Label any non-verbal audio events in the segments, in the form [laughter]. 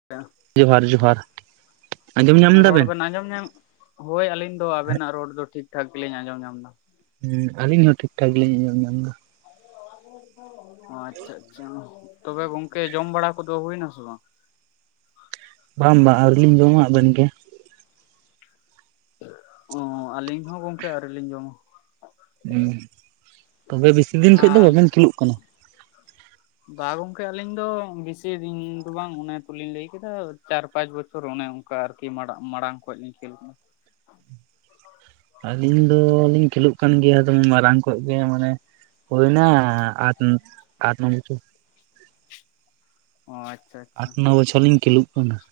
[inaudible] ᱡᱚᱸᱦᱟᱨ ᱡᱚᱸᱦᱟᱨ ᱾ ᱨᱚᱲ ᱵᱮᱱ ᱟᱸᱡᱚᱢ ᱧᱟᱢᱮᱜ-ᱟ? ᱦᱳᱭ ᱟᱹᱞᱤᱧ ᱫᱚ ᱟᱵᱮᱱᱟᱜ ᱨᱚᱲ ᱫᱚ ᱴᱷᱤᱠ ᱴᱷᱟᱠ ᱜᱮᱞᱤᱧ ᱟᱸᱡᱚᱢ ᱧᱟᱢ ᱫᱟ ᱾ ᱦᱩᱸ ᱟᱞᱤᱧ ᱦᱚᱸ ᱴᱷᱤᱠ ᱴᱷᱟᱠ ᱜᱮᱞᱤᱧ ᱟᱸᱡᱚᱢ ᱧᱟᱢ ᱫᱟ ᱾ ᱟᱪᱪᱷᱟ ᱟᱪᱪᱷᱟ ᱛᱚᱵᱮ ᱜᱚᱝᱠᱮ ᱡᱚᱢ ᱵᱟᱲᱟ ᱠᱚᱫᱚ ᱦᱩᱭᱱᱟ ᱥᱮ ᱵᱟᱝ? ᱵᱟᱝ ᱵᱟᱝ ᱟᱹᱣᱨᱤ ᱞᱤᱧ ᱡᱚᱢᱟ ᱾ ᱟᱵᱮᱱ ᱜᱮ? ᱚᱸ ᱟᱹᱞᱤᱧ ᱦᱚᱸ ᱜᱚᱝᱠᱮ ᱟᱣᱨᱤ ᱞᱤᱧ ᱡᱚᱢᱟ ᱾ ᱦᱩᱸ ᱛᱚᱵᱮ ᱵᱤᱥᱤ ᱫᱤᱱ ᱠᱷᱚᱡ ᱫᱚ ᱟᱨ ᱵᱟᱵᱮᱱ ᱠᱷᱮᱞᱩᱜ ᱠᱟᱱᱟ? ᱵᱟ ᱜᱚᱝᱠᱮ ᱟᱞᱤᱧ ᱫᱚ ᱵᱤᱥᱤ ᱫᱤᱱ ᱫᱚ ᱵᱟᱝ ᱚᱱᱮ ᱛᱩᱞᱤᱧ ᱞᱮᱹᱭ ᱠᱮᱫᱟ, ᱪᱟᱨ ᱯᱟᱸᱪ ᱵᱚᱪᱷᱚᱨ ᱚᱱᱮ ᱚᱝᱠᱟ ᱟᱨᱠᱤ ᱢᱟᱲᱟᱜ ᱢᱟᱲᱟᱝ ᱠᱷᱚᱡ ᱞᱤᱧ ᱠᱷᱮᱞ ᱠᱟᱱᱟ ᱾ ᱟᱞᱤᱧ ᱫᱚᱞᱤᱧ ᱠᱷᱮᱞᱳᱜ ᱠᱟᱱ ᱜᱮᱭᱟ ᱫᱚᱢᱮ ᱢᱟᱨᱟᱝ ᱠᱷᱚᱡ ᱜᱮ ᱢᱟᱱᱮ ᱦᱳᱭᱱᱟ ᱟᱴᱱ ᱟᱴ ᱱᱚ ᱵᱚᱪᱷᱚᱨ ᱾ ᱚᱸ ᱟᱪᱪᱷᱟ ᱾ ᱟᱴ ᱱᱚ ᱵᱚᱪᱷᱚᱨ ᱞᱤᱧ ᱠᱷᱞᱳᱜ ᱠᱟᱱᱟ ᱾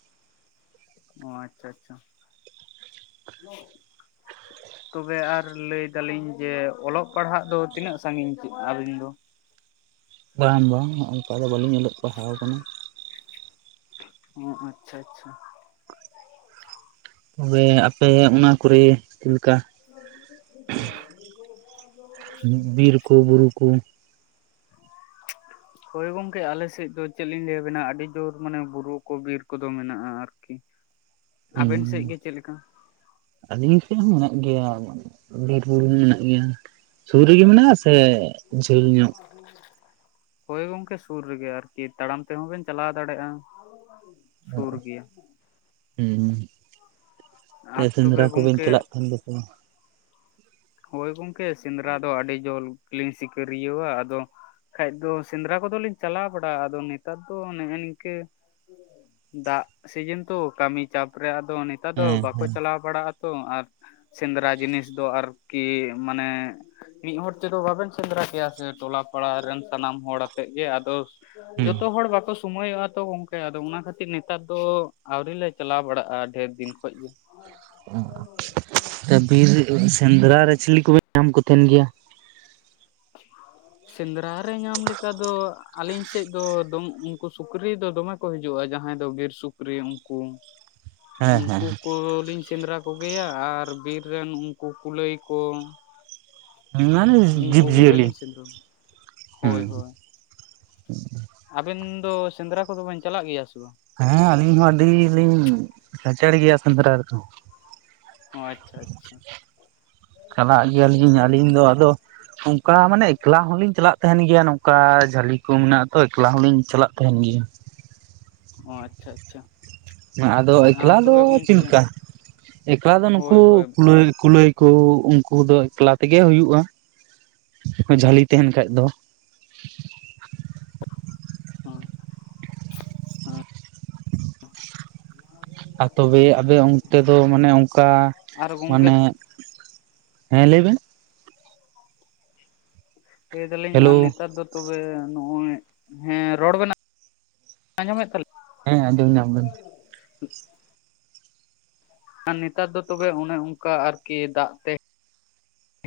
ᱚᱸ ᱟᱪᱪᱷᱟ ᱟᱪᱪᱷᱟ ᱾ ᱛᱚᱵᱮ ᱟᱨ ᱞᱟᱹᱭ ᱫᱟᱞᱤᱧ ᱡᱮ ᱚᱞᱚᱜ ᱯᱟᱲᱦᱟᱜ ᱫᱚ ᱛᱤᱱᱟᱹᱜ ᱥᱟᱸᱜᱤᱧ ᱠᱮᱜ ᱟᱵᱤᱱ ᱫᱚ? ᱵᱟᱝ ᱵᱟᱝ ᱚᱝᱠᱟ ᱫᱚ ᱵᱟᱹᱞᱤᱧ ᱚᱞᱚᱜ ᱯᱟᱲᱦᱟᱣ ᱠᱟᱱᱟ ᱾ ᱚᱸ ᱟᱪᱪᱷᱟ ᱟᱪᱪᱷᱟ ᱾ ᱛᱚᱵᱮ ᱟᱯᱮ ᱚᱱᱟ ᱠᱚᱨᱮ ᱪᱮᱞᱮᱠᱟ? [inaudible] ᱠᱩᱸ [inaudible] ᱦᱳᱭ ᱜᱚᱝᱠᱮ ᱟᱞᱮ ᱥᱮᱡ ᱫᱚ ᱪᱮᱫ ᱞᱤᱧ ᱞᱟᱹᱭ ᱟᱵᱮᱱᱟ ᱟᱰᱤ ᱡᱳᱨ ᱢᱟᱱᱮ ᱵᱩᱨᱩ ᱠᱚ ᱵᱤᱨ ᱠᱚᱫᱚ ᱢᱮᱱᱟᱜᱼᱟ, ᱟᱨᱠᱤ ᱾ ᱟᱵᱮᱱ ᱥᱮᱡ ᱜᱮ ᱪᱮᱫ ᱞᱮᱠᱟ? ᱟᱞᱤᱧ ᱥᱮᱜ ᱦᱚᱸ ᱢᱮᱱᱟᱜ ᱜᱮᱭᱟ ᱾ ᱵᱤᱨᱵᱩᱨᱩ ᱦᱚᱸ ᱢᱮᱱᱟᱜ ᱜᱮᱭᱟ ᱾ ᱥᱩᱨ ᱨᱮᱜᱮ ᱢᱮᱱᱟᱜᱼᱟ ᱥᱮ ᱡᱷᱟᱹᱞ ᱧᱚᱜ? [inaudible] ᱦᱳᱭ ᱜᱚᱝᱠᱮ ᱥᱩᱨ ᱨᱮᱜᱮ ᱟᱨᱠᱤ ᱛᱟᱲᱟᱢ ᱛᱮᱦᱚᱸ ᱵᱮᱱ ᱪᱟᱞᱟᱣ ᱫᱟᱲᱮᱜᱼᱟ, ᱥᱩᱨ ᱜᱮᱭᱟ ᱾ ᱦᱩᱸ ᱦᱩᱸ ᱛᱮ ᱟᱨ ᱛᱚᱵᱮ ᱥᱮᱸᱫᱽᱨᱟ ᱠᱚ ᱵᱤᱱ ᱜᱚᱝᱠᱮ ᱪᱟᱞᱟᱜ ᱠᱟᱱ ᱜᱮᱭᱟ ᱥᱮ ᱵᱟᱝ? ᱦᱳᱭ ᱜᱚᱝᱠᱮ ᱥᱮᱸᱫᱽᱨᱟ ᱫᱚ ᱟᱰᱤ ᱡᱳᱞ ᱜᱮᱞᱤᱧ ᱥᱤᱠᱟᱹᱨᱤᱭᱟᱹᱣᱟ, ᱟᱫᱚ ᱠᱷᱟᱡ ᱫᱚ ᱥᱮᱸᱫᱽᱨᱟ ᱠᱚᱫᱚ ᱞᱤᱧ ᱪᱟᱞᱟᱣ ᱵᱟᱰᱟᱜᱼᱟ, ᱟᱫᱚ ᱱᱮᱛᱟᱨ ᱫᱚ ᱱᱮᱜᱼᱮ ᱱᱤᱝᱠᱟᱹ ᱫᱟᱜ ᱥᱤᱡᱤᱱ ᱛᱚ ᱠᱟᱹᱢᱤ ᱪᱟᱯ ᱨᱮ ᱟᱫᱚ ᱱᱤᱛ ᱛᱟᱨ ᱫᱚ ᱦᱮᱸ ᱵᱟᱠᱚ ᱦᱮᱸ ᱪᱟᱞᱟᱣ ᱵᱟᱲᱟᱜ ᱟ ᱛᱚ ᱟᱨ ᱥᱮᱸᱫᱽᱨᱟ ᱡᱤᱱᱤᱥ ᱫᱚ ᱟᱨᱠᱤ ᱢᱟᱱᱮ ᱢᱤᱫ ᱦᱚᱲ ᱛᱮᱫᱚ ᱵᱟᱵᱮᱱ ᱥᱮᱸᱫᱽᱨᱟ ᱠᱮᱭᱟ ᱥᱮ ᱴᱚᱞᱟ ᱯᱟᱲᱟ ᱨᱮᱱ ᱥᱟᱱᱟᱢ ᱦᱚᱲ ᱟᱛᱮᱜ ᱜᱮ ᱟᱫᱚ ᱡᱚᱛᱚ ᱦᱚᱲ ᱵᱟᱠᱚ ᱥᱩ ᱥᱳᱢᱳᱭᱚᱜ-ᱟ ᱛᱚ ᱜᱚᱝᱠᱮ ᱟᱫᱚ ᱚᱱᱟ ᱠᱷᱟᱹᱛᱤᱨ ᱱᱮᱛᱟᱨ ᱫᱚ ᱟᱣᱨᱤ ᱞᱮ ᱪᱟᱞᱟᱣ ᱵᱟᱲᱟᱜᱼᱟ ᱰᱷᱮᱨ ᱫᱤᱱ ᱠᱷᱚᱱ ᱜᱮ᱾ ᱚ ᱵᱤᱨ ᱥᱮᱸᱫᱽᱨᱟ ᱨᱮ ᱪᱤᱞᱤ ᱠᱚᱯᱮ ᱧᱟᱢ ᱠᱚ ᱛᱟᱦᱮᱱ ᱜᱮᱭᱟ? [inaudible] ᱥᱮᱸᱫᱽᱨᱟ ᱨᱮ ᱧᱟᱢ ᱞᱮᱠᱟ ᱫᱚ ᱟᱹᱞᱤᱧ ᱥᱮᱫ ᱫᱚ ᱫᱚᱢ ᱩᱱᱠᱩ ᱥᱩᱠᱨᱤ ᱫᱚ ᱫᱚᱢᱮ ᱠᱚ ᱦᱤᱡᱩᱜᱼᱟ ᱡᱟᱦᱟᱸᱭ ᱫᱚ ᱵᱤᱨ ᱥᱩᱠᱨᱤ ᱩᱱᱠᱩ ᱦᱮᱸ ᱩᱱᱠᱩ ᱠᱚᱞᱤᱧ ᱥᱮᱸᱫᱽᱨᱟ ᱠᱚᱜᱮᱭᱟ, ᱟᱨ ᱵᱤᱨ ᱨᱮᱱ ᱩᱱᱠᱩ ᱠᱩᱞᱟᱹᱭ ᱠᱚ᱾ ᱤᱢᱟᱱ ᱩᱱᱠᱩ ᱡᱤᱵᱽ ᱡᱤᱭᱟᱹᱞᱤ ᱠᱚᱜᱮᱞᱤᱧ ᱥᱮᱸᱫᱽᱨᱟ ᱦᱩᱸ᱾ ᱦᱳᱭ ᱦᱳᱭ ᱟᱵᱮᱱ ᱫᱚ ᱥᱮᱸᱫᱽᱨᱟ ᱠᱚᱫᱚ ᱵᱮᱱ ᱪᱟᱞᱟᱜ ᱜᱮᱭᱟ ᱥᱮ ᱵᱟᱝ? ᱦᱮᱸ ᱟᱹᱞᱤᱧ ᱦᱚᱸ ᱟᱹᱰᱤ ᱞᱤᱧ ᱠᱷᱟᱪᱮᱲ ᱜᱮᱭᱟ ᱥᱮᱸᱫᱽᱨᱟ ᱨᱮᱫᱚ᱾ ᱚ, ᱟᱪᱪᱷᱟ, ᱟᱪᱪᱷᱟ᱾ ᱪᱟᱞᱟᱜ ᱜᱮᱭᱟ ᱞᱤᱧ ᱟᱹᱞᱤᱧ ᱫᱚ ᱟᱫᱚ ᱚᱱᱠᱟ ᱢᱟᱱᱮ ᱮᱠᱞᱟ ᱦᱚᱞᱤᱧ ᱪᱟᱞᱟᱜ ᱛᱟᱦᱮᱱ ᱜᱮᱭᱟ ᱱᱚᱝᱠᱟ ᱡᱷᱟᱹᱞᱤ ᱠᱚ ᱢᱮᱱᱟᱜ ᱟᱛᱚ ᱮᱠᱞᱟ ᱦᱚᱞᱤᱧ ᱪᱟᱞᱟᱜ ᱛᱟᱦᱮᱱ ᱜᱮᱭᱟ᱾ ᱚ, ᱟᱪᱪᱷᱟ, ᱟᱪᱪᱷᱟ᱾ ᱟᱫᱚ ᱮᱠᱞᱟ ᱟᱨ ᱫᱚ ᱛᱚᱵᱮ ᱪᱮᱫ ᱜᱚᱝᱠᱮ ᱞᱮᱠᱟ ᱮᱠᱞᱟ ᱫᱚ ᱱᱩᱠᱩ ᱦᱳᱭ ᱦᱳᱭ ᱠᱩᱞᱟᱹᱭ, ᱠᱩᱞᱟᱹᱭ᱾ ᱠᱩ ᱩᱱᱠᱩ ᱫᱚ ᱮᱠᱞᱟ ᱛᱮᱜᱮ ᱦᱩᱭᱩᱜ-ᱟ, ᱡᱷᱟᱹᱞᱤ ᱛᱟᱦᱮᱱ ᱠᱷᱟᱡ ᱫᱚ᱾ [unintelligible] ᱟᱨ ᱛᱚᱵᱮ ᱟᱵᱮ ᱚᱱᱛᱮ ᱫᱚ ᱢᱟᱱᱮ ᱚᱱᱠᱟ ᱟᱨ ᱜᱚᱝᱠᱮ ᱢᱟᱱᱮ ᱦᱮᱸ ᱞᱟᱹᱭ ᱵᱮᱱ᱾ ᱞᱟᱹᱭ ᱫᱟᱞᱤᱧ ᱦᱮᱞᱳ ᱟᱨ ᱱᱮᱛᱟᱨ ᱫᱚ ᱛᱚᱵᱮ ᱱᱚᱜᱼᱚᱭ, ᱦᱮᱸ ᱨᱚᱲ ᱵᱮᱱ ᱟᱸᱡᱚᱢᱮᱫ ᱛᱟᱞᱤᱧ ᱦᱮᱸ ᱟᱡᱚᱢ ᱧᱟᱢ ᱫᱟᱞᱤᱧ᱾ ᱟᱨ ᱱᱮᱛᱟᱨ ᱫᱚ ᱛᱚᱵᱮ ᱚᱱᱮ ᱚᱱᱠᱟ ᱟᱨᱠᱤ ᱫᱟᱜ ᱛᱮ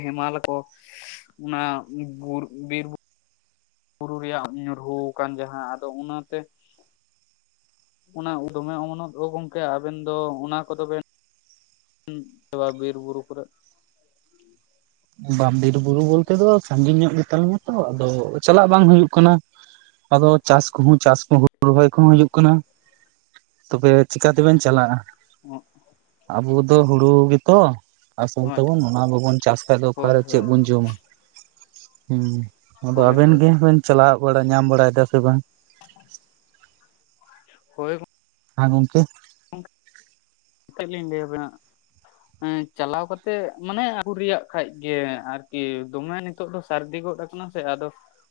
ᱦᱮᱢᱟᱞ ᱠᱚ ᱚᱱᱟ ᱵᱩᱨ ᱵᱤᱨ ᱵᱩ ᱵᱩᱨᱩ ᱨᱮᱭᱟᱜ ᱧᱩᱨᱦᱩ ᱠᱟᱱ ᱡᱟᱦᱟᱸ ᱟᱫᱚ ᱚᱱᱟᱛᱮ ᱚᱱᱟ ᱩᱫ ᱫᱚᱢᱮ ᱚᱢᱚᱱᱚᱜ ᱫᱚ ᱜᱚᱝᱠᱮ ᱟᱵᱮᱱ ᱫᱚ ᱚᱱᱟ ᱠᱚᱫᱚ ᱵᱮᱱ ᱵᱤᱨ ᱵᱩᱨᱩ ᱠᱚᱨᱮᱜ ᱵᱟᱢ ᱵᱤᱨ ᱵᱩᱨᱩ ᱵᱚᱞᱛᱮ ᱫᱚ ᱥᱟᱺᱜᱤᱧ ᱧᱚᱜ ᱜᱮᱛᱟᱞᱤᱧᱟᱹ ᱛᱚ, ᱟᱫᱚ ᱪᱟᱞᱟᱜ ᱵᱟᱝ ᱦᱩᱭᱩᱜ ᱠᱟᱱᱟ᱾ ᱟᱫᱚ ᱪᱟᱥ ᱠᱚᱦᱚᱸ ᱪᱟᱥ ᱠᱚ ᱦᱩᱲᱩ ᱨᱚᱦᱚᱭ ᱠᱚᱦᱚᱸ ᱦᱩᱭᱩᱜ ᱠᱟᱱᱟ᱾ ᱛᱚᱵᱮ ᱪᱤᱠᱟ ᱛᱮᱵᱮᱱ ᱪᱟᱞᱟᱜᱼᱟ? [unintelligible] ᱟᱵᱚ ᱫᱚ ᱦᱩᱲᱩ ᱜᱮᱛᱚ ᱟᱥᱚᱞ ᱦᱳᱭ ᱛᱟᱵᱚᱱ ᱚᱱᱟ ᱵᱟᱵᱚᱱ ᱪᱟᱥ ᱟᱫᱚ ᱦᱳᱭ ᱚᱠᱟᱨᱮ ᱪᱮᱫ ᱦᱳᱭ ᱵᱚᱱ ᱡᱚᱢᱟ᱾ ᱦᱩᱸ ᱟᱫᱚ ᱦᱳᱭ ᱟᱵᱮᱱ ᱦᱳᱭ ᱜᱮ ᱪᱟᱞᱟᱣ ᱵᱟ ᱧᱟᱢ ᱵᱟᱲᱟᱭ ᱫᱟ ᱥᱮ ᱵᱟᱝ? ᱦᱳᱭ ᱜᱚ ᱦᱟ ᱜᱚᱝᱠᱮ᱾ [inaudible] ᱛᱮᱫ ᱞᱤᱧ ᱞᱟᱹᱭᱟ ᱵᱮᱱᱟ ᱮ ᱪᱟᱞᱟᱣ ᱠᱟᱛᱮᱜ ᱢᱟᱱᱮ ᱟᱹᱜᱩ ᱨᱮᱭᱟᱜ ᱠᱷᱟᱡ ᱜᱮ ᱟᱨᱠᱤ ᱫᱚᱢᱮ ᱱᱤᱛ ᱛᱚᱜ ᱫᱚ ᱥᱟᱹᱨᱫᱤ ᱜᱚᱫ ᱟᱠᱟᱱᱟ ᱥᱮ ᱟᱫᱚ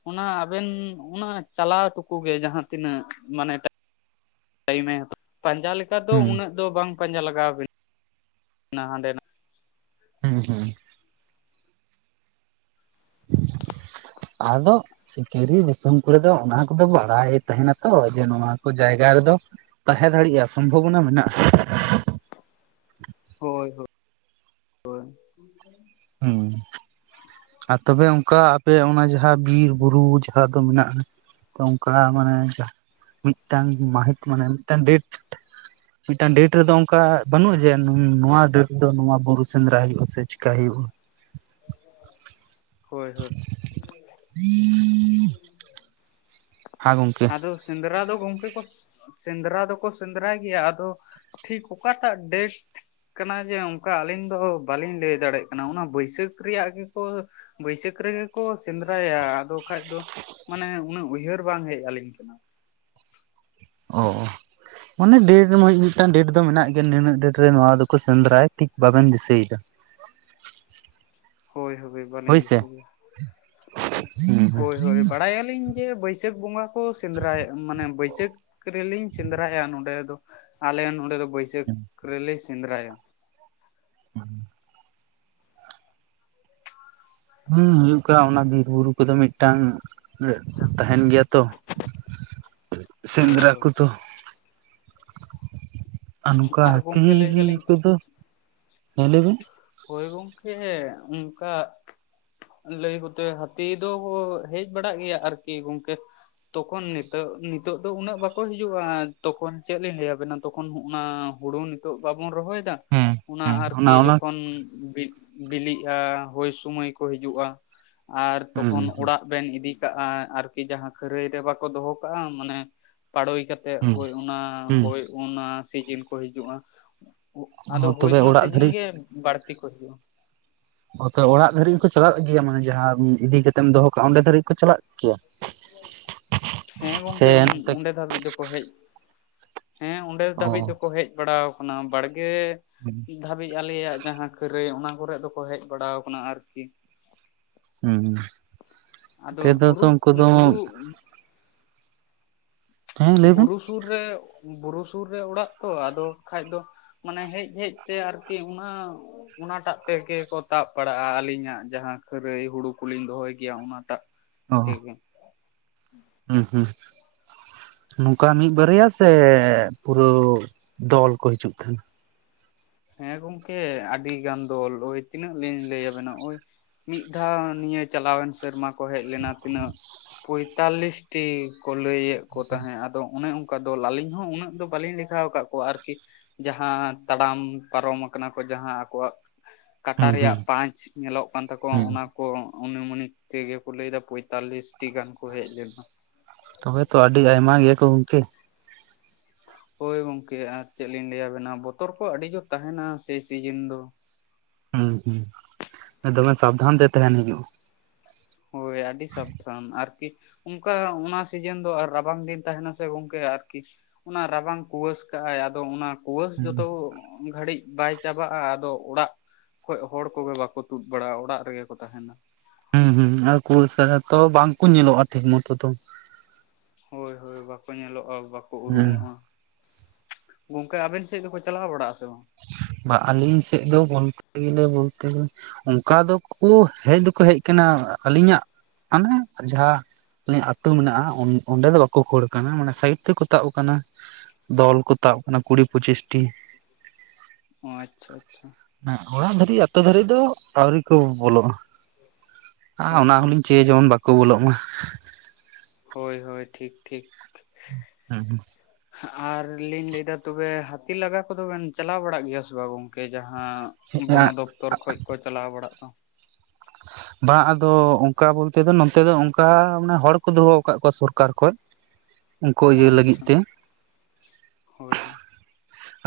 ᱚᱱᱟ ᱟᱵᱮᱱ ᱚᱱᱟ ᱪᱟᱞᱟᱣ ᱴᱩᱠᱩ ᱜᱮ ᱡᱟᱦᱟᱸ ᱛᱤᱱᱟᱹᱜ ᱢᱟᱱᱮ ᱴᱟᱭ ᱴᱟᱭᱤᱢ ᱮ ᱦᱟᱛ ᱯᱟᱸᱡᱟ ᱞᱮᱠᱟ ᱫᱚ ᱦᱩᱸ ᱩᱱᱟᱹᱜ ᱫᱚ ᱵᱟᱝ ᱯᱟᱸᱡᱟ ᱞᱟᱜᱟᱣ ᱵᱤᱱ ᱚᱱᱟ ᱦᱟᱸᱰᱮ ᱱᱟ ᱦᱩᱸ, ᱦᱩᱸ᱾ [inaudible] ᱟᱫᱚ, ᱥᱤᱠᱟᱹᱨᱤ ᱫᱤᱥᱚᱢ ᱠᱚᱨᱮ ᱫᱚ, ᱚᱱᱟ ᱠᱚᱫᱚ ᱵᱟᱲᱟᱭ ᱛᱟᱦᱮᱱᱟ ᱛᱚ, ᱡᱮ ᱱᱚᱣᱟ ᱠᱚ ᱡᱟᱭᱜᱟ ᱨᱮᱫᱚ᱾ ᱛᱟᱦᱮᱸ ᱫᱟᱲᱮᱭᱟᱜᱼᱟ, ᱥᱚᱢᱵᱷᱚᱵᱚᱱᱟ ᱢᱮᱱᱟᱜᱼᱟ᱾ ᱦᱳᱭ, ᱦᱳᱭ ᱦᱳᱭ᱾ [inaudible] [unintelligible] ᱦᱩᱸ ᱟᱨ ᱛᱚᱵᱮ ᱚᱝᱠᱟ, ᱟᱯᱮ ᱚᱱᱟ ᱡᱟᱦᱟᱸ ᱵᱤᱨ ᱵᱩᱨᱩ ᱫᱟ‌ᱜ ᱫᱚ ᱢᱮᱱᱟᱜᱼᱟ, ᱛᱚ ᱚᱝᱠᱟ ᱢᱟᱱᱮ ᱡᱟ ᱢᱤᱫᱴᱟᱝ ᱢᱟᱦᱤᱛ, ᱢᱟᱱᱮ ᱢᱤᱫᱴᱟᱝ ᱰᱮᱴ᱾ [inaudible] [inaudible] ᱢᱤᱫᱴᱟᱝ ᱰᱮᱴ ᱨᱮᱫᱚ ᱚᱝᱠᱟ ᱵᱟᱹᱱᱩᱜᱼᱟ, ᱡᱮ ᱱᱚᱣᱟ ᱰᱮᱴ ᱫᱚ ᱱᱚᱣᱟ ᱵᱩᱨᱩ ᱥᱮᱸᱫᱽᱨᱟ ᱦᱳᱭᱩᱜᱼᱟ, ᱥᱮ ᱪᱮᱠᱟ ᱦᱳᱭᱩᱜᱼᱟ᱾ ᱦᱳᱭ, ᱦᱳᱭ᱾ [inaudible] [inaudible] [inaudible] [inaudible] ᱟᱫᱚ ᱥᱮᱸᱫᱨᱟᱽ ᱫᱚ, ᱜᱝᱠᱮ ᱠᱚ ᱥᱮᱸᱫᱽᱨᱟ ᱫᱚᱠᱚ ᱥᱮᱸᱫᱽᱨᱟᱭ ᱜᱮᱭᱟ, ᱟᱫᱚ ᱴᱷᱤᱠ ᱚᱠᱟᱴᱟᱜ ᱰᱮᱴ ᱠᱟᱱᱟ ᱡᱮ ᱚᱝᱠᱟ ᱟᱹᱞᱤᱧ ᱫᱚ, ᱵᱟᱹᱞᱤᱧ ᱞᱟᱹᱭ ᱫᱟᱲᱮᱜ ᱠᱟᱱᱟ, ᱚᱱᱟ ᱵᱟᱹᱭᱥᱟᱹᱠᱷ ᱨᱮᱭᱟᱜ ᱜᱮᱠᱚ ᱵᱟᱹᱭᱥᱟᱹᱠᱷ ᱨᱮᱜᱮ ᱠᱚ ᱥᱮᱸᱫᱽᱨᱟᱭᱟ, ᱟᱫᱚ ᱠᱷᱟᱡ ᱫᱚ ᱩᱱᱟᱹᱜ ᱩᱭᱦᱟᱹᱨ ᱵᱟᱝ ᱦᱮᱡ ᱟᱹᱞᱤᱧ ᱠᱟᱱᱟ᱾ ᱚ, ᱢᱟᱱᱮ ᱰᱮᱴ ᱢᱤᱫᱴᱟᱝ ᱰᱮᱴ ᱫᱚ, ᱢᱮᱱᱟᱜ ᱜᱮᱭᱟ ᱱᱤᱱᱟᱹᱜ ᱰᱮᱴ ᱨᱮ ᱱᱚᱣᱟ ᱫᱚᱠᱚ ᱥᱮᱱᱫᱽᱨᱟᱭ, ᱴᱷᱤᱠ ᱵᱟᱵᱮᱱ ᱫᱤᱥᱟᱹᱭ ᱫᱟ᱾ ᱦᱳᱭ, ᱦᱳᱭ ᱵᱟᱞᱤᱧ ᱦᱳᱭᱥᱮ ᱫᱤᱥᱭᱟ᱾ ᱦᱩᱸ ᱦᱩᱸ ᱦᱳᱭ, ᱦᱳᱭ ᱵᱟᱲᱟᱭᱟᱞᱤᱧ ᱡᱮ ᱵᱟᱹᱭ ᱥᱟᱹᱠᱷ ᱵᱚᱸᱜᱟ ᱠᱚ ᱥᱮᱸᱫᱽᱨᱟᱭᱟ, ᱢᱟᱱᱮ ᱵᱟᱹᱭᱥᱟᱹᱠᱷ ᱨᱮᱞᱤᱧ ᱥᱮᱸᱫᱽᱨᱟᱭᱟ ᱱᱚᱸᱰᱮ ᱫᱚ᱾ ᱟᱞᱮ ᱱᱚᱰᱮ ᱫᱚ, ᱵᱟᱹᱭᱥᱟᱹᱠᱷ ᱨᱮᱞᱮ ᱥᱮᱫᱽᱨᱟᱭᱟ᱾ ᱩᱸ [unintelligible] ᱦᱩᱸ, ᱦᱩᱭᱩᱜ ᱠᱟ ᱚᱱᱟ ᱵᱤᱨ ᱵᱩᱨᱩ ᱠᱚᱫᱚ, ᱢᱤᱫᱴᱟᱝ ᱛᱟᱦᱮᱱ ᱜᱮᱭᱟ ᱛᱚ᱾ ᱦᱳᱭ ᱥᱮᱸᱫᱽᱨᱟ ᱦᱳᱭ ᱠᱚᱫᱚ᱾ ᱟᱨ ᱱᱚᱝᱠᱟ ᱦᱟᱹᱛᱤ ᱜᱚᱝᱠᱮ ᱞᱟᱹᱭ ᱞᱤ ᱫᱟᱞᱤᱧ ᱠᱚᱫᱚ, ᱦᱮ ᱞᱮᱭᱵᱤᱱ? ᱦᱳᱭ ᱜᱚᱝᱠᱮ ᱚᱝᱠᱟ᱾ ᱞᱟᱹᱭ ᱠᱚᱛᱮ ᱦᱟᱹᱛᱤ ᱫᱚ, ᱦᱮᱡ ᱵᱟᱲᱟᱜ ᱜᱮᱭᱟ ᱟᱨᱠᱤ ᱜᱚᱝᱠᱮ᱾ ᱛᱚᱠᱷᱚᱱ ᱱᱤᱛᱚᱜ ᱱᱤᱛᱚᱜ ᱫᱚ, ᱩᱱᱟᱹᱜ ᱵᱟᱠᱚ ᱦᱤᱡᱩᱜᱼᱟ ᱛᱚᱠᱷᱚᱱ ᱪᱮᱫ ᱞᱤᱧ ᱞᱟᱹᱭ ᱟᱵᱮᱱᱟ, ᱛᱚᱠᱷᱚᱱ ᱦᱩᱸ ᱚᱱᱟ ᱦᱳᱲᱩ ᱱᱤᱛᱚᱜ ᱵᱟᱵᱩᱱ ᱨᱚᱦᱚᱭᱫᱟ, ᱦᱮᱸ ᱚᱱᱟ ᱦᱮᱸ ᱟᱨᱠᱤ ᱚᱱᱟ ᱡᱚᱠᱷᱚᱱ ᱵᱤ ᱵᱤᱞᱤᱜᱼᱟ ᱦᱳᱭ ᱥᱩᱢᱟᱹᱭ ᱠᱚ ᱦᱤᱡᱩᱜᱼᱟ, ᱟᱨ ᱦᱩᱸ ᱛᱚᱠᱷᱚᱱ ᱚᱲᱟᱜ ᱵᱮᱱ ᱤᱫᱤ ᱠᱟᱜᱼᱟ ᱟᱨᱠᱤ ᱡᱟᱦᱟᱸ, ᱠᱷᱟᱹᱨᱟᱹᱭ ᱨᱮ ᱵᱟᱠᱚ ᱫᱚᱦᱚ ᱠᱟᱜᱼᱟ, ᱢᱟᱱᱮ ᱯᱟᱲᱳᱭ ᱠᱟᱛ ᱛᱮᱜ ᱦᱩᱸ ᱦᱳᱭ ᱚᱱᱟ ᱦᱳᱭ ᱚᱱᱟ, ᱥᱤᱡᱤᱱ ᱠᱚ ᱦᱤᱡᱩᱜᱼᱟ᱾ ᱟᱫᱚ ᱦᱩᱸ ᱦᱳᱭ ᱛᱚᱵᱮ ᱚᱱᱟ ᱚᱲᱟᱜ ᱥᱤᱡᱤᱱ ᱫᱷᱟᱹᱨᱤᱡ ᱜᱮ, ᱵᱟᱹᱲᱛᱤ ᱠᱚ ᱦᱤᱡᱩᱜᱼᱟ᱾ ᱚᱛᱮ ᱚᱲᱟᱜ ᱫᱷᱟᱹᱨᱤᱡ ᱦᱚᱸᱠᱚ ᱪᱟᱞᱟᱜ ᱜᱮᱭᱟ, ᱢᱟᱱᱮ ᱡᱟᱦᱟᱸᱢ ᱤᱫᱤ ᱠᱟᱛᱮᱢ ᱫᱚᱦᱚ ᱠᱟᱜᱼᱟ, ᱚᱸᱰᱮ ᱫᱷᱟᱹᱨᱤᱡ ᱠᱚ ᱪᱟᱞᱟᱜᱼᱼ ᱠᱭᱟ ᱦᱮᱸ ᱥᱮ ᱜᱚᱝᱠᱮ ᱦᱛᱮ ᱚᱸᱰᱮ ᱫᱷᱟᱹᱵᱤᱡ ᱫᱚᱠᱚ ᱦᱮᱡ, ᱦᱮᱸ ᱚᱸᱰᱮ ᱚ ᱫᱷᱟᱹᱵᱤᱡ ᱫᱚᱠᱚ ᱦᱮᱡ ᱵᱟᱲᱟ ᱠᱟᱱᱟ, ᱵᱟᱲᱜᱮ [inaudible] [inaudible] ᱫᱷᱟᱹᱵᱤᱡ ᱟᱞᱮᱭᱟᱜ ᱡᱟᱦᱟᱸ ᱠᱷᱟ. ᱨᱟ. ᱭ, ᱚᱱᱟ ᱠᱚᱨᱮᱜ ᱫᱚᱠᱚ ᱦᱮᱡ ᱵᱟᱲᱟ ᱠᱟᱱᱟ ᱟᱨᱠᱤ᱾ ᱦᱩᱸ, ᱟᱫᱚ ᱛᱮᱫᱚ ᱛᱚ ᱵᱩᱨᱩ ᱩᱱᱠᱩ ᱫᱚ᱾ ᱵᱩᱨᱩ ᱦᱮᱸ ᱞᱟᱹᱭ ᱵᱤᱱ ᱵᱩᱨᱩ ᱥᱩᱨ ᱨᱮ ᱵᱩᱨᱩ ᱥᱩᱨ ᱨᱮ ᱚᱲᱟᱜ ᱛᱚ, ᱟᱫᱚ ᱠᱷᱟᱡ ᱫᱚ ᱢᱟᱱᱮ ᱦᱮᱡ ᱦᱮᱡ ᱛᱮ ᱟᱨᱠᱤ ᱚᱱᱟ ᱚᱱᱟᱴᱟᱜ ᱛᱮᱜᱮ ᱠᱚ ᱛᱟᱵ ᱯᱟᱲᱟᱜᱼᱟ ᱟᱹᱞᱤᱧᱟᱜ ᱡᱟᱦᱟᱸ ᱠᱷᱟᱹᱨᱟᱹᱭ ᱦᱩᱲᱩ ᱠᱚᱞᱤᱧ ᱫᱚᱦᱚᱭ ᱜᱮᱭᱟ ᱚᱱᱟᱴᱟᱜᱼᱼ ᱚ ᱛᱮᱜᱮ᱾ ᱦᱩᱸ ᱦᱩᱸ ᱱᱚᱝᱠᱟ ᱢᱤᱫ ᱵᱟᱨᱭᱟ ᱥᱮ ᱯᱩᱨᱟᱹ ᱫᱚᱞ ᱠᱚ ᱦᱤᱡᱩᱜ ᱛᱟᱦᱮᱸᱱᱟ? ᱦᱮᱸ ᱜᱚᱝᱠᱮ ᱟᱹᱰᱤ ᱜᱟᱱ ᱫᱚᱞ ᱳᱭ ᱛᱤᱱᱟᱹᱜ ᱞᱤᱧ ᱞᱟᱹᱭᱟᱵᱮᱱᱟ ᱳᱭ ᱢᱤᱫ ᱫᱷᱟᱣ ᱱᱤᱭᱟᱹ ᱪᱟᱞᱟᱣᱮᱱ ᱥᱮᱨᱢᱟ ᱠᱚ ᱦᱮᱡ ᱞᱮᱱᱟ ᱛᱤᱱᱟᱹᱜ ᱯᱚᱭᱛᱟᱞᱞᱤᱥ ᱴᱤ ᱠᱚ ᱞᱟᱹᱭᱮᱫ ᱠᱚ ᱛᱟᱦᱮᱸᱫ ᱟᱫᱚ ᱚᱱᱮ ᱚᱝᱠᱟ ᱫᱚ ᱟᱹᱞᱤᱧ ᱦᱚᱸ ᱩᱱᱟᱹᱜ ᱫᱚ ᱵᱟᱹᱞᱤᱧ ᱞᱮᱼᱼ ᱠᱷᱟᱣ ᱠᱟᱫ ᱠᱚᱣᱟ ᱟᱨᱠᱤ ᱡᱟᱦᱟᱸ ᱛᱟᱲᱟᱢ ᱯᱟᱨᱚᱢ ᱟᱠᱟᱱᱟ ᱠᱚ ᱡᱟᱦᱟᱸ ᱟᱠᱚᱣᱟᱜ ᱦᱩᱸ ᱨᱮᱭᱟᱜ ᱦᱩᱸ ᱯᱟᱸᱪ ᱠᱟᱱ ᱛᱟᱠᱚᱣᱟ ᱦᱩᱸ ᱚᱱᱟ ᱠᱚ ᱚᱱᱢᱟᱱᱤᱠ ᱛᱮᱜᱮ ᱠᱚ ᱞᱟᱹᱭ ᱟᱫᱟ ᱯᱚᱸᱭᱛᱟᱞᱤᱥ ᱴᱤ ᱜᱟᱱ ᱠᱚ ᱦᱮᱡ ᱞᱮᱱᱟ ᱾ ᱛᱚᱵᱮ ᱛᱚ ᱟᱹᱰᱤ ᱟᱭᱢᱟ ᱜᱮᱭᱟ ᱠᱚ ᱜᱚᱝᱠᱮ ᱾ ᱦᱳᱭ ᱜᱚᱝᱠᱮ ᱟᱨ ᱪᱮᱫ ᱞᱤᱧ ᱞᱟᱹᱭᱟᱵᱮᱱᱟ ᱵᱚᱛᱚᱨ ᱠᱚ ᱟᱹᱰᱤ ᱡᱳᱨ ᱛᱟᱦᱮᱱᱟ ᱥᱮᱭ ᱥᱤᱡᱤᱱ ᱫᱚ ᱾ ᱦᱩᱸ ᱦᱩᱸ, ᱫᱚᱢᱮ ᱥᱟᱵᱫᱷᱟᱱ ᱛᱮ ᱛᱟᱦᱮᱱ ᱦᱩᱭᱩᱜᱼᱟ ᱾ ᱦᱳᱭ, ᱟᱹᱰᱤ ᱥᱟᱵᱫᱷᱟᱱ ᱟᱨᱠᱤ ᱚᱱᱠᱟ ᱚᱱᱟ ᱥᱤᱡᱮᱱ ᱫᱚ ᱟᱨ ᱨᱟᱵᱟᱝ ᱫᱤᱱ ᱛᱟᱦᱮᱱᱟ ᱥᱮ ᱜᱚᱝᱠᱮ ᱟᱨᱠᱤ ᱚᱱᱟ ᱨᱟᱵᱟᱝ ᱠᱩᱣᱟᱹᱥ ᱠᱟᱜᱼ ᱟᱭ ᱟᱫᱚ ᱚᱱᱟ ᱠᱩᱣᱟᱹᱥ ᱦᱩᱸ ᱡᱚᱛᱚ ᱜᱷᱟᱹᱲᱤᱡ ᱵᱟᱭ ᱪᱟᱵᱟᱜᱼᱟ ᱾ ᱟᱫᱚ ᱚᱲᱟᱜ ᱠᱷᱚᱡ ᱦᱚᱲ ᱠᱚᱜᱮ ᱵᱟᱠᱚ ᱛᱩᱫ ᱵᱟᱲᱟᱜᱼᱟ ᱚᱲᱟᱜ ᱨᱮᱜᱮ ᱠᱚ ᱛᱟᱦᱮᱱᱟ ᱾ ᱦᱩᱸ ᱦᱩᱸ, ᱟᱨ ᱠᱞᱥ ᱛᱚ ᱵᱟᱝᱠᱚ ᱧᱮᱞᱚᱜᱼᱟ ᱴᱷᱤᱠ ᱢᱚᱛᱚ ᱛᱚ ᱾ ᱦᱳᱭ ᱦᱳᱭ, ᱵᱟᱠᱚ ᱧᱮᱞᱚᱜᱼᱟ ᱵᱟᱠᱚ ᱦᱮᱸ ᱩᱨᱩᱢᱚᱜᱼᱟ ᱾ ᱜᱚᱝᱠᱮ, ᱟᱵᱮᱱ ᱥᱮᱫ ᱫᱚᱠᱚ ᱪᱟᱞᱟᱣ ᱵᱟᱲᱟᱜ ᱟ ᱥᱮ ᱵᱟᱝ? ᱵᱟ ᱟᱹᱞᱤᱧ ᱥᱮᱫ ᱫᱚ ᱵᱚᱞᱛᱮ ᱜᱮᱞᱮ ᱵᱚᱞᱛᱮ ᱚᱱᱠᱟ ᱫᱚᱠᱚ ᱦᱮᱡ ᱫᱚᱠᱚ ᱦᱮᱡ ᱟᱠᱟᱱᱟ, ᱟᱹᱞᱤᱧᱟᱜ ᱟᱱᱮ ᱡᱟᱦᱟᱸ ᱟᱞᱮ ᱟᱹᱛᱩ ᱢᱮᱱᱟᱜᱼᱟ ᱚᱸᱰᱮ ᱫᱚ ᱵᱟᱠᱚ ᱠᱷᱚᱲ ᱟᱠᱟᱱᱟ ᱢᱟᱱᱮ ᱥᱟᱭᱤᱰ ᱛᱮᱠᱚ ᱛᱟᱵ ᱟᱠᱟᱱᱟ ᱾ ᱫᱚᱞ ᱠᱚ ᱛᱟᱵ ᱟᱠᱟᱱᱟ ᱠᱩᱲᱤ ᱯᱚᱪᱤᱥᱴᱤ ᱾ ᱚ, ᱟᱪᱪᱷᱟ ᱟᱪᱪᱷᱟ ᱾ ᱦᱮᱸ, ᱚᱲᱟᱜ ᱫᱷᱟᱹᱨᱤᱡ ᱟᱛᱳ ᱫᱷᱟᱹᱨᱤᱡ ᱫᱚ ᱟᱹᱣᱨᱤ ᱠᱚ ᱵᱚᱞᱚᱜᱼᱟ ᱟᱨ ᱦᱳᱭ ᱚᱱᱟ ᱦᱳᱭ ᱦᱚᱞᱤᱧ ᱪᱟᱹᱭᱟ ᱡᱮᱢᱚᱱ ᱵᱟᱠᱚ ᱵᱚᱞᱚᱜ ᱢᱟ ᱾ ᱦᱳᱭ ᱦᱳᱭ, ᱴᱷᱤᱠ ᱴᱷᱤᱠ ᱾ ᱦᱩᱸ ᱦᱩᱸ ᱦᱩᱸ ᱾ ᱟᱨ ᱞᱤᱧ ᱞᱟᱹᱭ ᱮᱫᱟ ᱛᱚᱵᱮ ᱦᱟᱹᱛᱤ ᱞᱟᱜᱟ ᱠᱚᱫᱚ ᱵᱮᱱ ᱪᱟᱞᱟᱣ ᱵᱟᱲᱟᱜ ᱜᱮᱭᱟ ᱥᱮ ᱵᱟᱝ? ᱜᱚᱝᱠᱮ ᱡᱟᱦᱟᱸ ᱵᱚᱱᱚᱫᱯᱛᱚᱨ ᱠᱷᱚᱡ ᱠᱚ ᱪᱟᱞᱟᱣ ᱵᱟᱲᱟᱜᱼᱟ ᱾ ᱵᱟᱝ ᱟᱫᱚ ᱚᱱᱠᱟ ᱵᱚᱞᱛᱮ ᱫᱚ ᱱᱚᱛᱮ ᱫᱚ ᱚᱱᱠᱟ ᱢᱟᱱᱮ ᱦᱚᱲ ᱠᱚ ᱫᱚᱦᱚ ᱟᱠᱟᱫ ᱠᱚᱣᱟ ᱥᱚᱨᱠᱟᱨ ᱠᱷᱚᱡ ᱾ ᱚ ᱟᱪᱪᱷᱟ, ᱦᱳᱭ ᱦᱳᱭ ᱾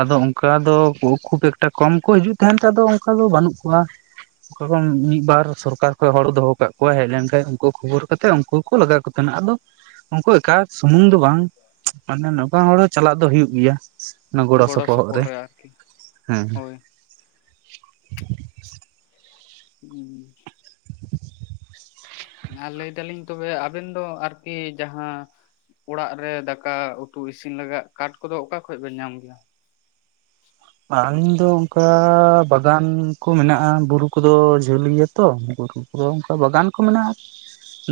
ᱟᱫᱚ ᱚᱱᱠᱟ ᱫᱚ ᱠᱷᱩᱵ ᱮᱠᱴᱟ ᱠᱚᱢ ᱠᱚ ᱦᱤᱡᱩᱜ ᱛᱟᱦᱮᱱ ᱛᱮ ᱟᱫᱚ ᱚᱱᱠᱟ ᱫᱚ ᱵᱟᱹᱱᱩᱜ ᱠᱚᱣᱟ ᱾ ᱚᱠᱟ ᱢᱤᱫ ᱵᱟᱨ ᱥᱚᱨᱠᱟᱨ ᱠᱷᱚᱡ ᱦᱚᱲ ᱫᱚᱦᱚ ᱠᱟᱜ ᱠᱚᱣᱟ ᱦᱮᱡ ᱞᱮᱱ ᱠᱷᱟᱡ ᱩᱱᱠᱩ ᱠᱷᱚᱵᱚᱨ ᱠᱟᱛᱮ ᱩᱱᱠᱩ ᱠᱚ ᱞᱟᱜᱟ ᱠᱟᱱᱟ ᱟᱫᱚ ᱩᱱᱠᱩ ᱮᱠᱟ ᱥᱩᱢᱩᱝ ᱫᱚ ᱵᱟᱝ, ᱢᱟᱱᱮ ᱱᱚᱝᱠᱟᱱ ᱦᱚᱲ ᱦᱚᱸ ᱪᱟᱞᱟᱜ ᱫᱚ ᱦᱩᱭᱩᱜ ᱜᱮᱭᱟ ᱾ ᱚᱱᱟ ᱜᱚᱲᱚ ᱥᱚᱯᱚᱦᱚᱫ ᱨᱮ ᱦᱮᱸ᱾ ᱦᱳᱭ [unintelligible] ᱟᱨ ᱞᱟᱹᱭ ᱫᱟᱹᱞᱤᱧ ᱛᱚᱵᱮ ᱟᱵᱮᱱ ᱫᱚ ᱟᱨᱠᱤ ᱡᱟᱦᱟᱸ ᱚᱲᱟᱜ ᱨᱮ ᱫᱟᱠᱟ ᱩᱛᱩ ᱤᱥᱤᱱ ᱞᱟᱜᱟᱫ, ᱠᱟᱴ ᱠᱚᱫᱚ ᱚᱠᱟ ᱠᱷᱚᱱ ᱵᱮᱱ ᱧᱟᱢ ᱜᱮᱭᱟ? ᱟᱹᱞᱤᱧ ᱫᱚ ᱚᱱᱠᱟ ᱵᱟᱜᱟᱱ ᱠᱚ ᱢᱮᱱᱟᱜᱼᱟ, ᱵᱩᱨᱩ ᱠᱚᱫᱚ ᱡᱷᱟᱹᱞ ᱜᱮᱭᱟ ᱛᱚ ᱾ ᱯᱩᱨᱟᱹ ᱚᱱᱠᱟ ᱵᱟᱜᱟᱱ ᱠᱚ ᱢᱮᱱᱟᱜᱼᱟ,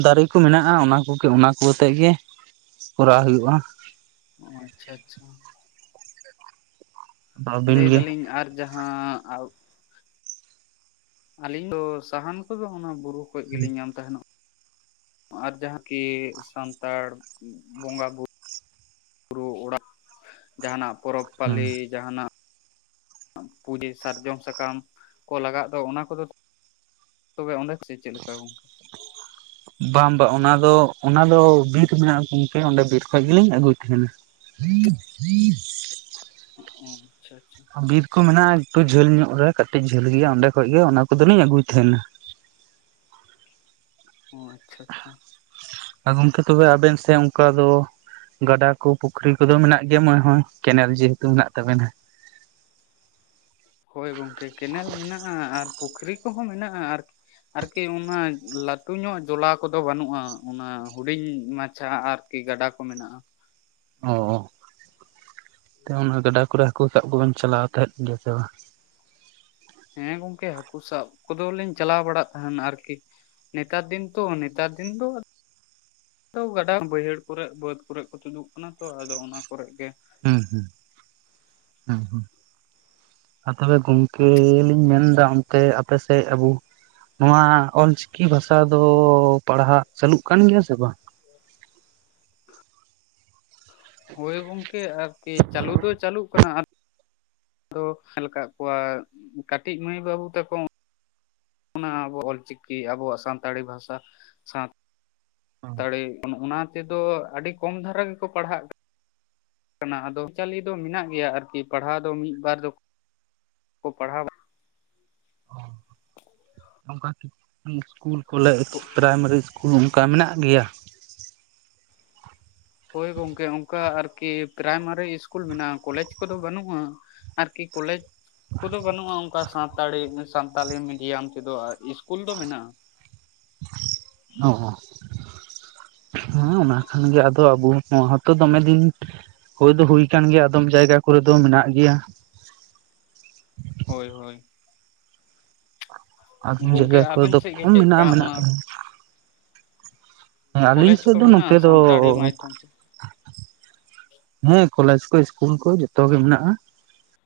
ᱫᱟᱨᱮ ᱠᱚ ᱢᱮᱱᱟᱜᱼᱟ, ᱚᱱᱟ ᱠᱚᱜᱮ ᱚᱱᱟ ᱠᱚ ᱟᱛᱮᱫ ᱜᱮ ᱾ ᱠᱚᱨᱟᱣ ᱦᱩᱭᱩᱜᱼᱟ ᱾ ᱚ, ᱟᱪᱪᱷᱟ ᱟᱪᱪᱷᱟ ᱾ ᱟᱫᱚ ᱟᱹᱵᱤᱱ ᱞᱟᱹᱭ ᱜᱮ ᱫᱟᱞᱤᱧ ᱟᱨ ᱡᱟᱦᱟᱸ ᱟᱹᱞᱤᱧ ᱫᱚ ᱥᱟᱦᱟᱱ ᱠᱚ ᱫᱚ ᱚᱱᱟ ᱵᱩᱨᱩ ᱠᱷᱚᱡ ᱜᱤᱞᱤᱧ ᱧᱟᱢ ᱛᱟᱦᱮᱱᱚᱜ ᱾ ᱟᱨ ᱡᱟᱦᱟᱸᱠᱤ ᱥᱟᱱᱛᱟᱲ ᱵᱚᱸᱜᱟ ᱵᱩ ᱵᱩᱨᱩ ᱚᱲᱟᱜ ᱡᱟᱦᱟᱸᱱᱟᱜ, ᱯᱚᱨᱚᱵᱽ ᱯᱟᱹᱞᱮ ᱡᱟᱦᱟᱸᱱᱟᱜ ᱯᱩᱡᱟᱹ ᱥᱟᱨᱡᱚᱢ ᱥᱟᱠᱟᱢ ᱠᱚ ᱞᱟᱜᱟᱜ ᱫᱚ, ᱚᱱᱟ ᱠᱚ ᱫᱚ ᱛᱚᱵᱮ ᱚᱱᱵᱮ ᱪᱮᱫ ᱞᱮᱠᱟ ᱜᱚᱢᱠᱮ? ᱵᱟᱝ ᱵᱟᱝ ᱚᱱᱟ ᱫᱚ ᱚᱱᱟ ᱫᱚ ᱵᱤᱸᱴ ᱢᱮᱱᱟᱜᱼᱟ, ᱚᱸᱰᱮ ᱵᱤᱨ ᱠᱷᱚᱡ ᱜᱤᱞᱤᱧ ᱟᱹᱜᱩᱭ ᱛᱟᱦᱮᱱᱟ ᱾ [unintelligible] ᱟᱪᱪᱷᱟ ᱟᱪᱪᱷᱟ, ᱵᱤᱨ ᱠᱚ ᱢᱮᱱᱟᱜᱼᱟ ᱠᱟᱹᱡ ᱡᱷᱟᱹᱞ ᱧᱚᱜ ᱨᱮ ᱠᱟᱹᱴᱤᱡ ᱡᱷᱟᱹᱞ ᱜᱮᱭᱟ ᱚᱸᱰᱮ ᱠᱷᱚᱡ ᱜᱮ ᱚᱱᱟ ᱠᱚᱫᱚ ᱞᱤᱧ ᱟᱹᱜᱩᱭ ᱛᱟᱦᱮᱱᱟ ᱾ ᱚ ᱟᱪᱪᱷᱟ ᱟᱪᱪᱷᱟ, ᱟᱨ ᱜᱚᱢᱠᱮ ᱛᱚᱵᱮ ᱟᱵᱮᱱ ᱥᱮᱫ ᱚᱝᱠᱟ ᱫᱚ, ᱜᱟᱰᱟ ᱠᱚ ᱯᱩᱠᱷᱨᱤ ᱠᱚ ᱫᱚ ᱢᱮᱱᱟᱜ ᱜᱮᱭᱟ ᱢᱚᱱᱮ ᱦᱚᱭ ᱦᱚᱸᱚᱭ ᱠᱮᱱᱮᱞ ᱡᱮᱦᱮᱛᱩ ᱢᱮᱱᱟᱜ ᱛᱟᱵᱮᱱᱟ ᱾ ᱦᱳᱭ ᱜᱚᱢᱠᱮ ᱠᱮᱱᱮᱞ ᱢᱮᱱᱟᱜᱼᱟ ᱟᱨ ᱯᱩᱠᱷᱨᱤ ᱠᱚ ᱦᱚᱸ ᱢᱮᱱᱟᱜᱼᱟ ᱟᱨᱠᱤ ᱟᱨᱠᱤ ᱚᱱᱟ ᱞᱟᱹᱴᱩ ᱧᱚᱜ ᱡᱚᱞᱟ ᱠᱚ ᱫᱚ ᱵᱟᱹᱱᱩᱜᱼᱟ ᱚᱱᱟ ᱦᱩᱰᱤᱧ ᱢᱟᱪᱷᱟ ᱟᱨ ᱠᱤ ᱜᱟᱰᱟ ᱠᱚ ᱢᱮᱱᱟᱜᱼᱟ, ᱚ ᱚᱱᱟ ᱜᱟᱰᱟ ᱠᱚᱨᱮ ᱦᱟᱹᱠᱳ ᱥᱟᱵ ᱠᱚᱵᱮᱱ ᱪᱟᱞᱟᱣ ᱛᱟᱦᱮᱸᱫ ᱜᱮᱭᱟ ᱥᱮ ᱵᱟᱝ? ᱦᱮᱸ, ᱜᱚᱢᱠᱮ ᱦᱟᱹᱠᱩ ᱥᱟᱵ ᱠᱚᱫᱚ ᱞᱤᱧ ᱪᱟᱞᱟ ᱵᱟᱲᱟ ᱛᱟᱦᱮᱱ ᱟᱨᱠᱤ ᱾ ᱱᱮᱛᱟᱨ ᱫᱤᱱ ᱛᱚ, ᱱᱮᱛᱟᱨ ᱫᱤᱱ ᱫᱚ ᱛᱚ ᱜᱟᱰᱟ ᱵᱟᱹᱭᱦᱟᱹᱲ ᱠᱚᱨᱮ ᱵᱟᱹᱫᱽ ᱠᱚᱨᱮ ᱠᱚ ᱛᱩᱫᱩᱜ ᱠᱟᱱᱟ ᱛᱚ ᱟᱫᱚ ᱚᱱᱟ ᱠᱚᱨᱮᱜ ᱜᱮ, ᱦᱮᱸ ᱦᱩᱸ, ᱦᱩᱸ ᱦᱩᱸ ᱟᱨ ᱛᱚᱵᱮ ᱜᱚᱢᱠᱮ ᱞᱤᱧ ᱢᱮᱱ ᱮᱫᱟ ᱚᱱᱛᱮ ᱟᱯᱮ ᱥᱮᱫ ᱟᱜᱩ, ᱱᱚᱣᱟ ᱚᱞ ᱪᱤᱠᱤ ᱵᱷᱟᱥᱟ ᱫᱚ ᱯᱟᱲᱦᱟᱣᱜ ᱪᱟᱹᱞᱩᱜ ᱠᱟᱱ ᱜᱮᱭᱟ ᱥᱮ ᱵᱟᱝ? ᱦᱳᱭ ᱜᱚᱢᱠᱮ ᱟᱨᱠᱤ ᱪᱟᱹᱞᱩ ᱫᱚ ᱪᱟᱹᱞᱩᱜ ᱠᱟᱱᱟ ᱛᱚ ᱧᱮᱞ ᱟᱠᱟᱫ ᱠᱚᱣᱟ ᱠᱟᱹᱴᱤᱡ ᱢᱟᱹᱭ ᱵᱟᱹᱵᱩ ᱛᱟ ᱠᱚ, ᱚᱱᱟ ᱟᱵᱚ ᱚᱞ ᱪᱤᱠᱤ ᱟᱵᱚᱣᱟᱜ ᱥᱟᱱᱛᱟᱲᱤ ᱵᱷᱟᱥᱟ ᱥᱟᱶ ᱛᱟᱲᱤ ᱚᱱᱟ ᱛᱮ ᱫᱚ ᱟᱹᱰᱤ ᱠᱚᱢ ᱫᱷᱟᱨᱟ ᱜᱮ ᱠᱚ ᱯᱟᱲᱦᱟᱜ ᱠᱟᱱᱟ ᱟᱫᱚ ᱟᱹᱨᱤᱪᱟᱹᱞᱤ ᱫᱚ ᱢᱮᱱᱟᱜ ᱜᱮᱭᱟ ᱟᱨᱠᱤ ᱯᱟᱲᱦᱟᱣ ᱫᱚ ᱢᱤᱫ ᱵᱟᱨ ᱫᱚ ᱠᱚ ᱯᱟᱲᱦᱟᱣᱟ, [unintelligible] ᱚᱝᱠᱟ ᱠᱤᱪᱷ ᱤᱥᱠᱩᱞ ᱠᱚᱞᱮᱡᱽ ᱯᱮᱨᱟᱭᱢᱟᱨᱤ ᱤᱥᱠᱩᱞ ᱚᱱᱠᱟ ᱢᱮᱱᱟᱜ ᱜᱮᱭᱟ? ᱦᱳᱭ ᱜᱚᱢᱠᱮ, ᱚᱝᱠᱟ ᱟᱨᱠᱤ ᱯᱮᱨᱟᱭᱢᱟᱨᱤ ᱤᱥᱠᱩᱞ ᱢᱮᱱᱟᱜᱼᱟ, ᱠᱚᱞᱮᱡ ᱠᱚᱫᱚ ᱵᱟᱹᱱᱩᱜᱼᱟ ᱾ ᱟᱨ ᱠᱤ ᱠᱚᱞᱮᱡᱽ, ᱠᱚ ᱫᱚ ᱵᱟᱹᱱᱩᱜᱼᱟ ᱚᱝᱠᱟ ᱥᱟᱱᱛᱟᱲᱤ ᱢᱮᱥᱟ ᱥᱟᱱᱛᱟᱞᱤ ᱢᱤᱰᱤᱭᱟᱢ ᱛᱮ ᱫᱚ ᱤᱥᱠᱩᱞ ᱫᱚ ᱢᱮᱱᱟᱜᱼᱟ ᱾ ᱚᱻ ᱦᱮᱸ, ᱚᱱᱟ ᱠᱷᱟᱱ ᱜᱮ ᱟᱫᱚ ᱟᱵᱚ ᱱᱚᱣᱟ ᱛᱚ ᱫᱚᱢᱮ ᱫᱤᱱ ᱦᱳᱭ ᱫᱚ ᱦᱳᱭ ᱠᱟᱱᱟ ᱜᱮᱭᱟ ᱟᱫᱚᱢ ᱡᱟᱭᱜᱟ ᱠᱚᱨᱮ ᱫᱚ ᱢᱮᱱᱟ ᱜᱮᱭᱟ ᱾ ᱦᱳᱭ ᱦᱳᱭ, ᱟᱫᱚᱢ ᱜᱚᱝᱠᱮ ᱡᱟᱭᱜᱟ ᱠᱚᱨᱮ ᱟᱵᱮᱱ ᱫᱚ ᱥᱮᱫ ᱜᱮ ᱠᱚᱢ ᱪᱮᱫᱠᱟ ᱢᱮᱱᱟᱜᱼᱟ, ᱢᱮᱱᱟᱜ ᱚᱱᱟ ᱠᱟᱜ-ᱟ ᱾ ᱟᱹᱞᱤᱧ ᱠᱚᱞᱮᱡᱽ ᱥᱮᱫ ᱠᱚ ᱫᱚ ᱢᱮᱱᱟᱜᱼᱟ ᱱᱚᱛᱮ ᱫᱚ, ᱥᱟᱱᱛᱟᱲᱤ ᱢᱟᱫᱽᱫᱷᱚᱢ ᱛᱮ ᱦᱮᱸ, ᱠᱚᱞᱮᱡᱽ ᱠᱚ ᱤᱥᱠᱩᱞ ᱠᱚ ᱡᱚᱛᱚ ᱜᱮ ᱢᱮᱱᱟᱜᱼᱟ ᱾